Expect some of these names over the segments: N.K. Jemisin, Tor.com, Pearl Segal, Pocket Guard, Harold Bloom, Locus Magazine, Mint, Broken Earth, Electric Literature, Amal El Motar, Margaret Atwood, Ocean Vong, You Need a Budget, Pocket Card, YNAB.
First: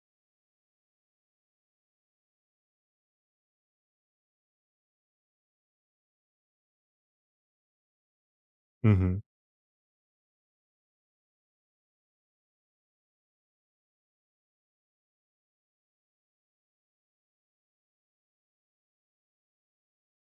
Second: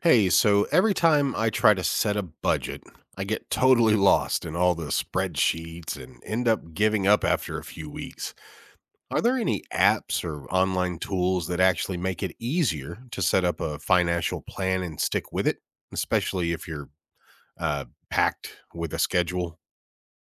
Hey, so every time I try to set a budget, I get totally lost in all the spreadsheets and end up giving up after a few weeks. hmm Are there any apps or online tools that actually make it easier to set up a financial plan and stick with it, especially if you're uh, packed with a schedule?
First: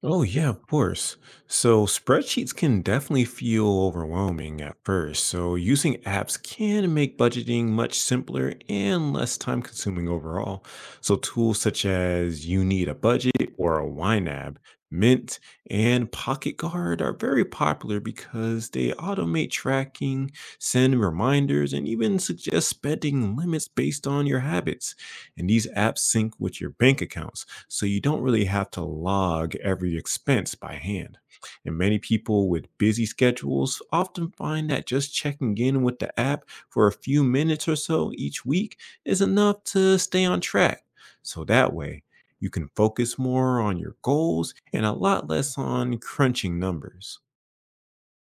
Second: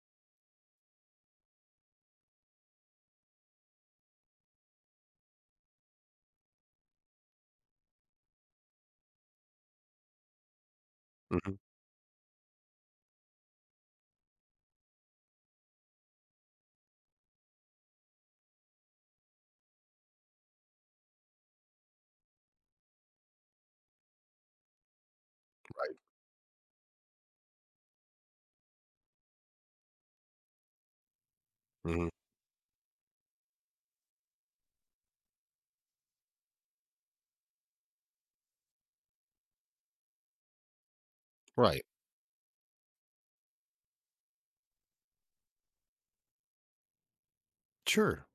Oh, yeah, of course. So spreadsheets can definitely feel overwhelming at first. So using apps can make budgeting much simpler and less time consuming overall. So hmm tools such as You Need a Budget or a YNAB, Mint, and Pocket Guard are very popular because they automate tracking, send reminders, and even suggest spending limits based on your habits. And these apps sync with your bank accounts, so you don't really have to log every expense by hand. And many hmm people with busy schedules often find that just checking in with the app for a few minutes or so each week is enough to stay on track. So that Right. way, you can focus more on your goals and a lot less on crunching numbers. Sure.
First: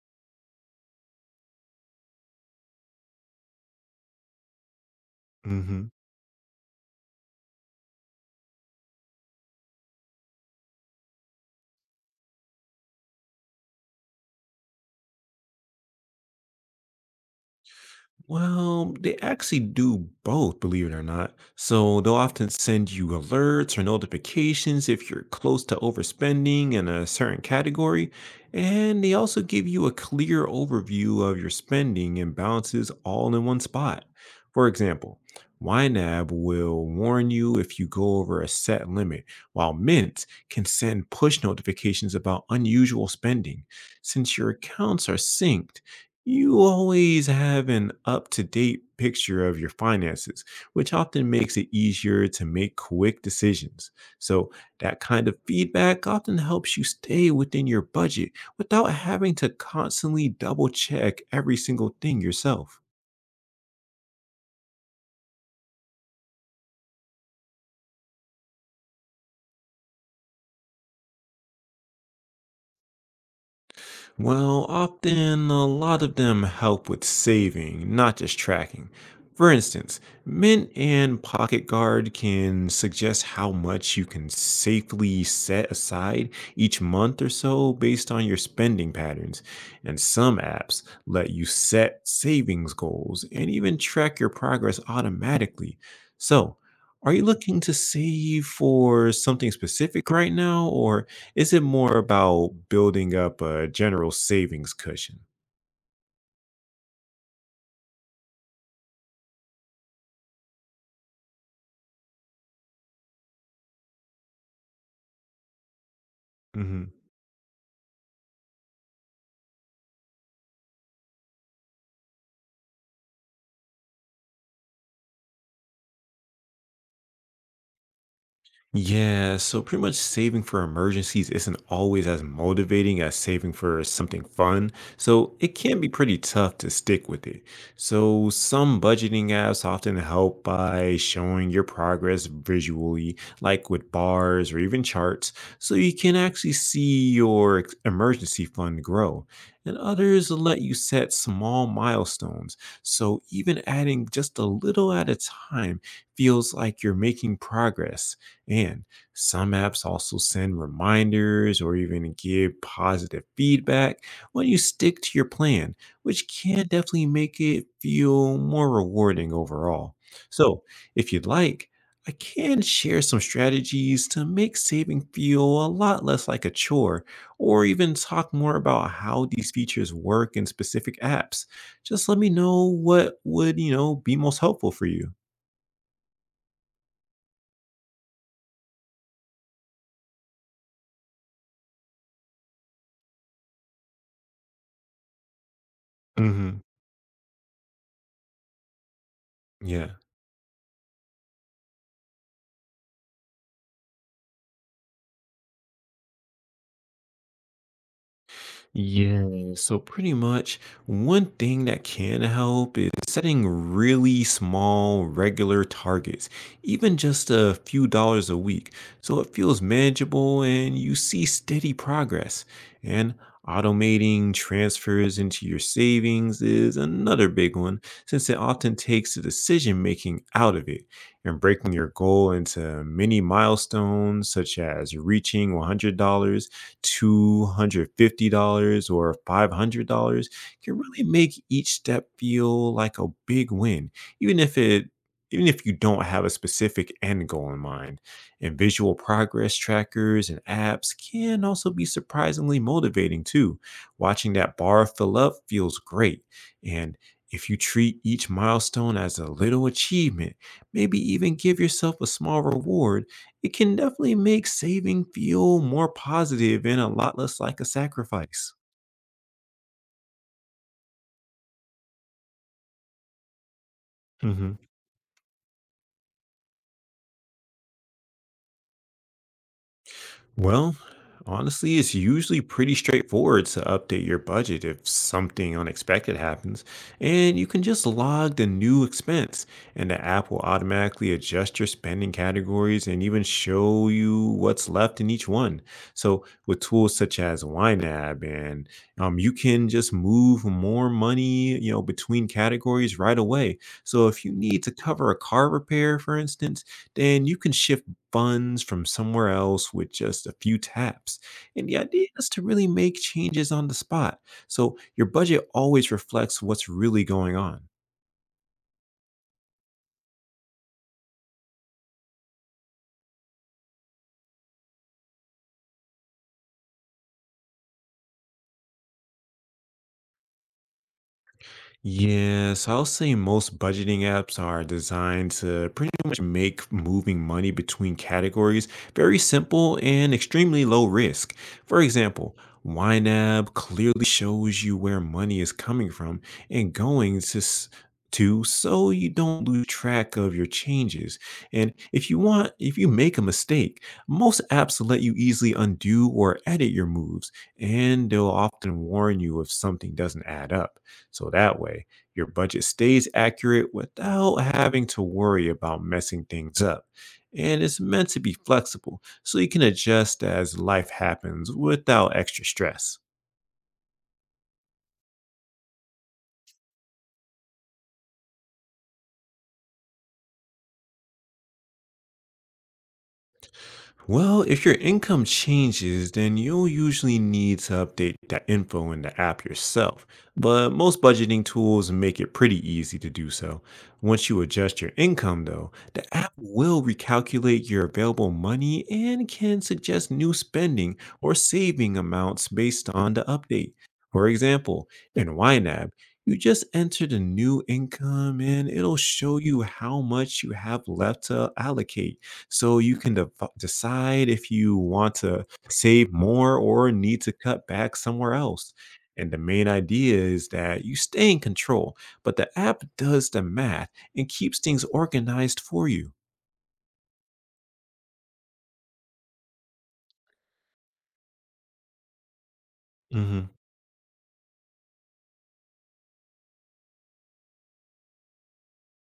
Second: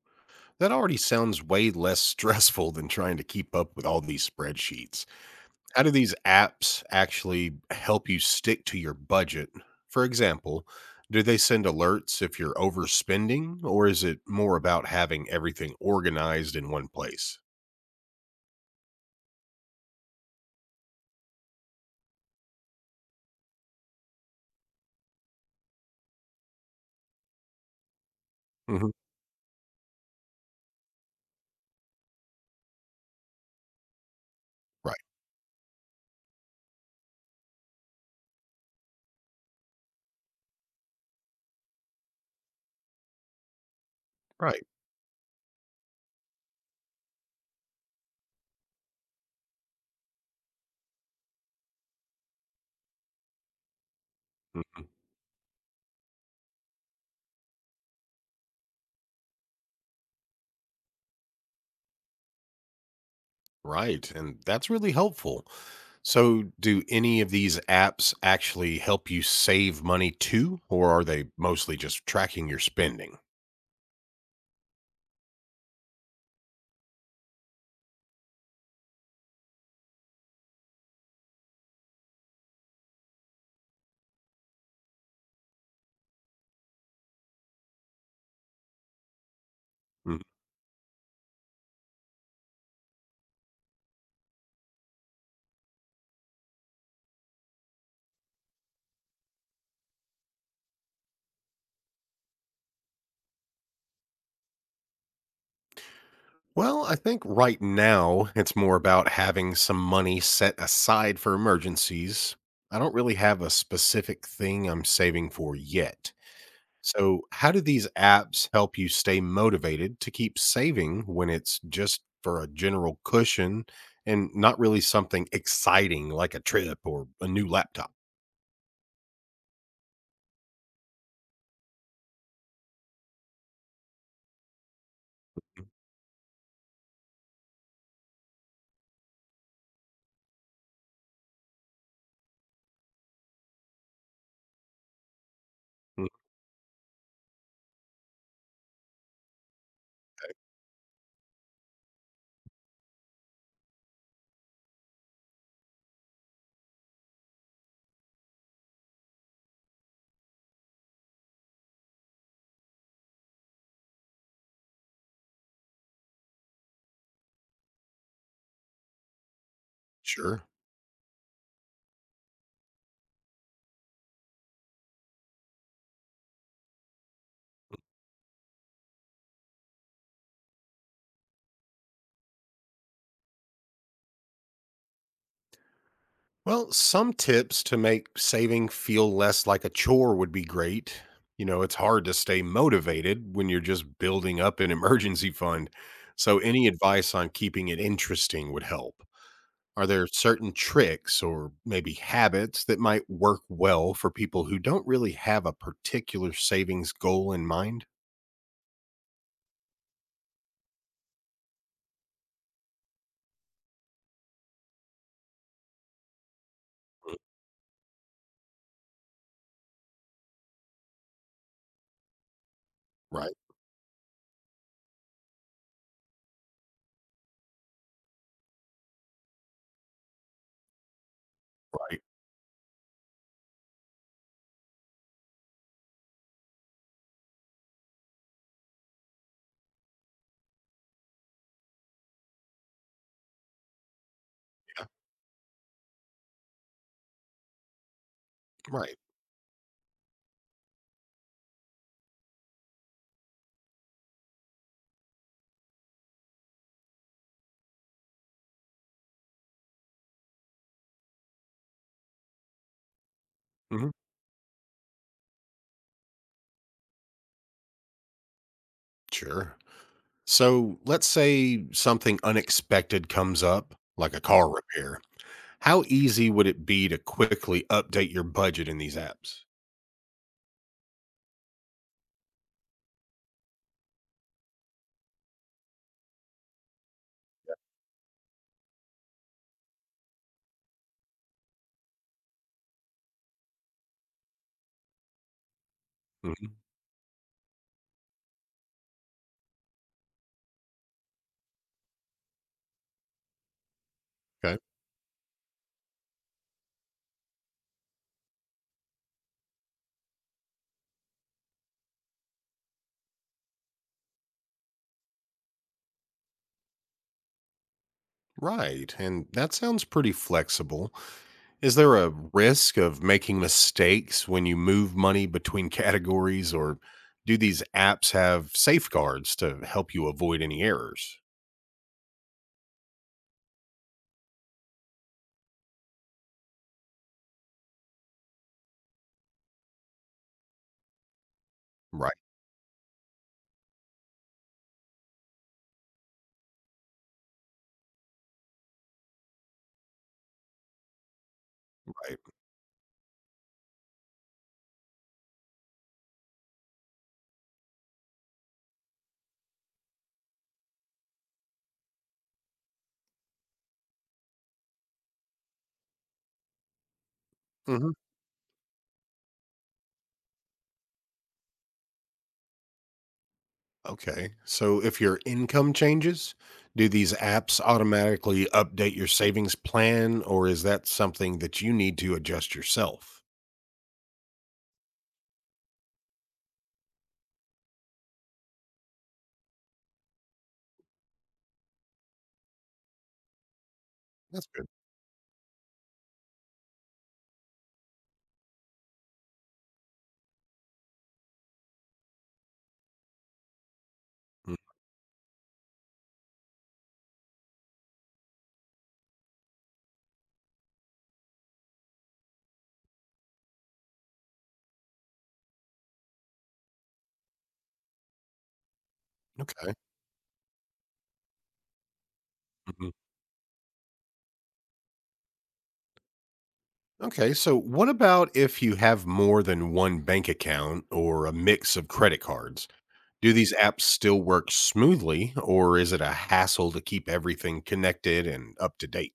That already sounds way less stressful than trying to keep up with all these spreadsheets. How Mhm. do these apps actually help you stick to your budget? For example, do they send alerts if you're overspending, or is it more about having everything organized in one place? Well, they actually do both, believe it or not. So they'll often send you alerts or notifications if you're close to overspending in a certain category. hmm And they also give you a clear overview of your spending and balances all in one spot. For Right, example, YNAB will warn you if you go over a set limit, while Mint can send push notifications about unusual spending. Since your right, accounts are synced, you always have an up to date picture of your finances, which often makes it easier to make quick decisions. So, mhm, that kind of feedback often helps you stay within your budget without having to constantly double check every single thing yourself. right. And that's really helpful. So, do any of these apps actually help you save money too, or are they mostly just tracking your spending? Well, often a lot of them help with saving, not just tracking. For instance, Mint and Pocket Guard can suggest how much you can safely set aside each month or so based on your spending patterns. And Hmm. some apps let you set savings goals and even track your progress automatically. So, are you looking to save for something specific right now, or is it more about building up a general savings cushion? Well, I think right now it's more about having some money set aside for emergencies. I don't really have a specific thing I'm saving for yet. hmm So, how do these apps help you stay motivated to keep saving when it's just for a general cushion and not really something exciting like a trip or a new laptop? Yeah, so pretty much saving for emergencies isn't always as motivating as saving for something fun, so it can be pretty tough to stick with it. So, some budgeting apps often help by showing your progress visually, like with bars or even charts, so you Mhm. can actually see your emergency fund grow. And others let you set small milestones, so even adding just a little at a time feels like you're making progress. And some apps also send reminders or even give positive feedback when you stick to your plan, which can definitely make it feel more rewarding overall. Sure. So, if you'd like, I can share some strategies to make saving feel a lot less like a chore, or even talk more about how these features work in specific apps. Just let me know what would, you know, be most helpful for you. Well, some tips to make saving feel less like a chore would be great. You know, it's hard to stay motivated when you're just building up an emergency fund. So, hmm any advice on keeping it interesting would help. Are Yeah. there certain tricks or maybe habits that might work well for people who don't really have a particular savings goal in mind? Yeah, so pretty much one thing that can help is setting really small, regular targets, even Mm, just a few dollars a week, so it feels manageable and you see steady progress. And right, automating transfers into your savings is another big one, since it often takes the decision making out of it. And breaking your right. goal into mini milestones, such as reaching $100, $250 or $500 can really make each step feel like a big win, even if Yeah, it even if you don't have a specific end goal in mind. And visual right. progress trackers and apps can also be surprisingly motivating too. Watching that bar fill up feels great. And if you treat each milestone as a little achievement, maybe even give yourself a small reward, it can hmm definitely make saving feel more positive and a lot less like a sacrifice. Sure. So, let's say something unexpected comes up, like a car Mhm. repair. How easy would it be to quickly update your budget in these apps? Well, honestly, it's usually pretty straightforward to update your budget if something unexpected happens, and you can just log the new expense, and the app will automatically adjust your spending categories and even show you what's left in each one. So, Mhm. with tools such as YNAB, and you can just move more money, you know, between categories right away. So, if you Okay. need to cover a car repair, for instance, then you can shift funds from somewhere else with just a few taps. And the idea is to really make changes on the spot. So your budget always reflects what's really going on. Right. And that sounds pretty flexible. Is there a risk of making mistakes when you move money between categories, or do these apps have safeguards to help you avoid any errors? Yes, I'll say most budgeting apps are designed to pretty much make moving money between categories very simple and extremely low risk. For Right. example, YNAB clearly shows you where money is coming from and going to so you don't lose track of your changes. And if Right. you want, if you make a mistake, most apps let you easily undo or edit your moves, and they'll often warn you if something doesn't add up. So that way, your budget stays accurate without having to worry about messing things up. And it's hmm meant to be flexible, so you can adjust as life happens without extra stress. Okay. So if your income changes, do these apps automatically update your savings plan, or is that something that you need to adjust yourself? Well, if your income changes, then you'll usually need to update that info in the app yourself. But most budgeting tools make it pretty easy to do so. Once you That's good. adjust your income, though, the app will recalculate your available money and can suggest new spending or saving amounts based on the update. For Mm, example, in YNAB, you just enter the new income and it'll show you how much you have left to allocate, so you can decide if you want to save more or need to cut back somewhere else. And the main okay. idea is that you stay in control, but the app Mhm. does the math and keeps things organized for you. Okay, so what about if you have more than one bank account or a mix of credit cards? Do Mhm. these apps still work smoothly, or is it a hassle to keep everything connected and up to date?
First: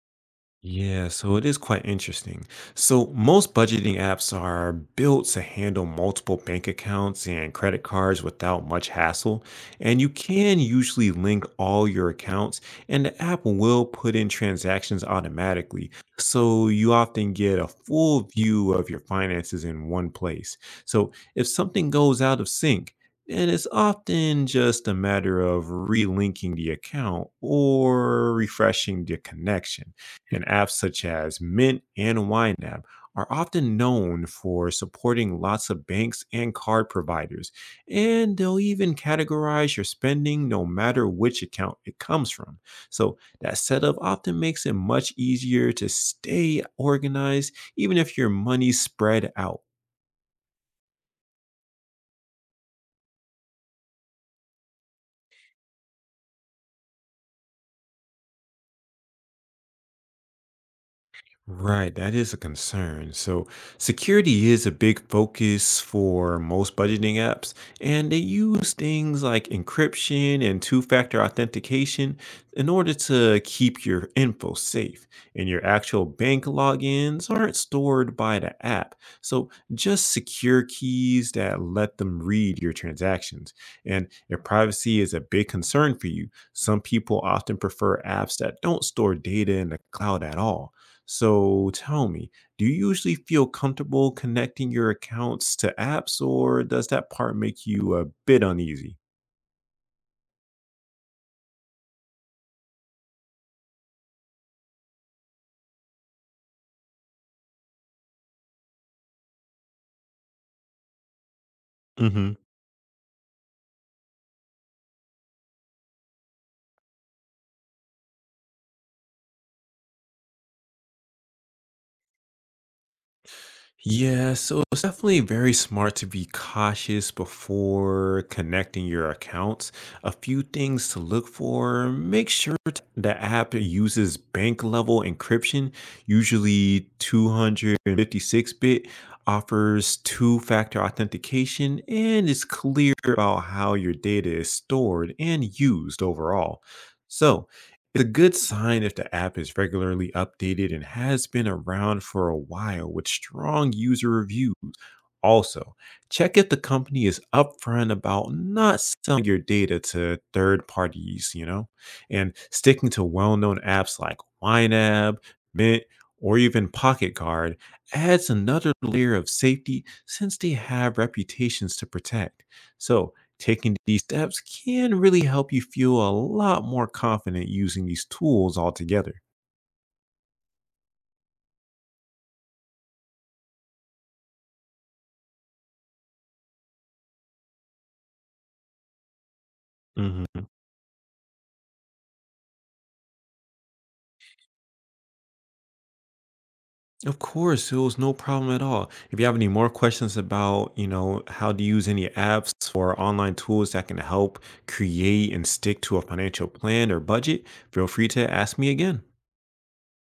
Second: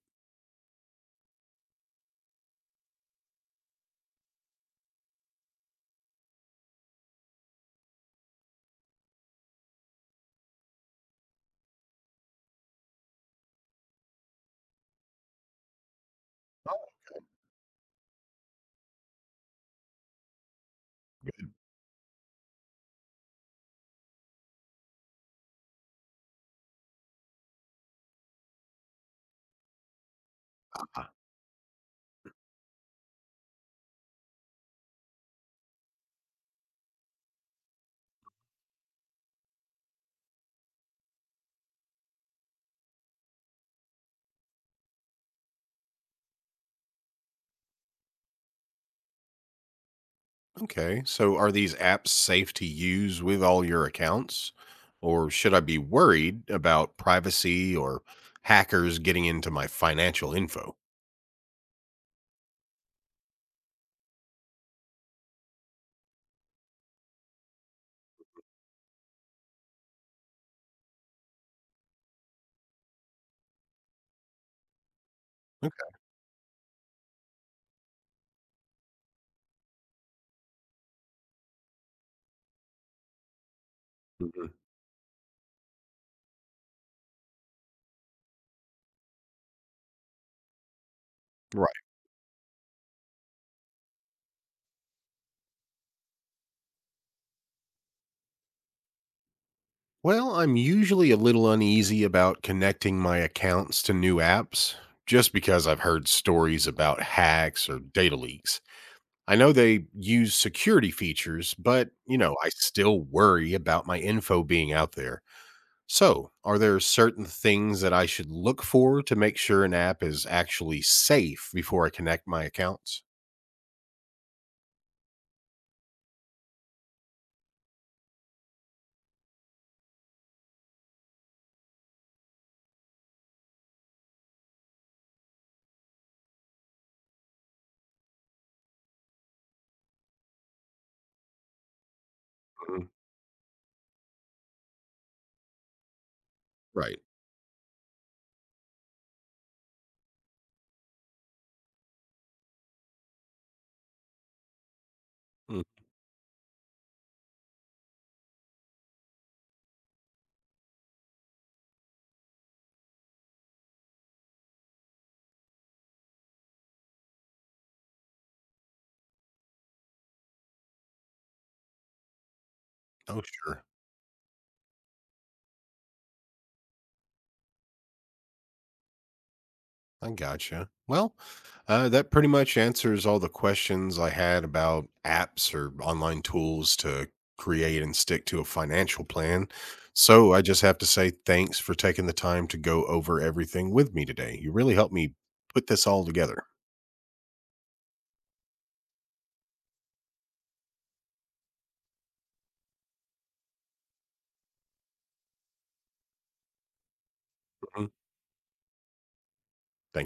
Yeah, so it is quite interesting. So, most budgeting apps are built to handle multiple bank accounts and credit cards without much hassle. And you can usually link all your accounts, and the app will put in transactions automatically. So, you often get a full view of your finances in one place. So, if something goes out of sync, and it's often just a matter of relinking the account or refreshing the connection, and apps such as Mint and YNAB are often known for supporting lots of banks and card providers, and they'll even categorize your spending no matter which account it comes from. So, that setup often makes it much easier to stay organized, even if your money's spread out. Okay. So are these apps safe to use with all your accounts? Or should I be worried about privacy or hackers getting into my financial info? Right, that is a concern. So, security is a big focus for most budgeting apps, and they use things like encryption and two factor authentication in order to keep your info safe. And your Okay. actual bank logins aren't stored by the app. So, just secure keys that let them read your transactions. And if Mhm. privacy is a big concern for you, some people often prefer apps that don't store data in the cloud at all, so Right. tell me, do you usually feel comfortable connecting your accounts to apps, or does that part make you a bit uneasy? Well, I'm usually a little uneasy about connecting my accounts to new apps just because I've heard stories about hacks or data leaks. I know they use security features, but, you know, hmm I still worry about my info being out there. So, are there certain things that I should look for to make sure an app is actually safe before I connect my accounts? Yeah, so it's definitely very smart to be cautious before connecting your accounts. A few things to look for: make sure the app uses bank level encryption, usually 256 bit, offers two factor authentication, and is Mhm. clear about how your data is stored and used overall. Right. So, it's a good sign if the app is regularly updated and has been around for a while with strong user reviews. Mm. Also, check if the company is upfront about not selling your data to third parties, you know, and sticking to well known apps like YNAB, Mint, or even Pocket Card adds another layer of safety since they have reputations to protect. So, Oh, sure. taking these steps can really help you feel a lot more confident using these tools altogether. I gotcha. Well, that pretty much answers all the questions I had about apps or online tools to create and stick to a financial plan. So, I hmm just have to say thanks for taking the time to go over everything with me today. You really helped me put this all together. Of course, it was no problem at all. If you have any more questions about, you know, how to use any apps or online tools that can help create and stick to a financial plan or budget, Mhm. feel Thank free to ask me again.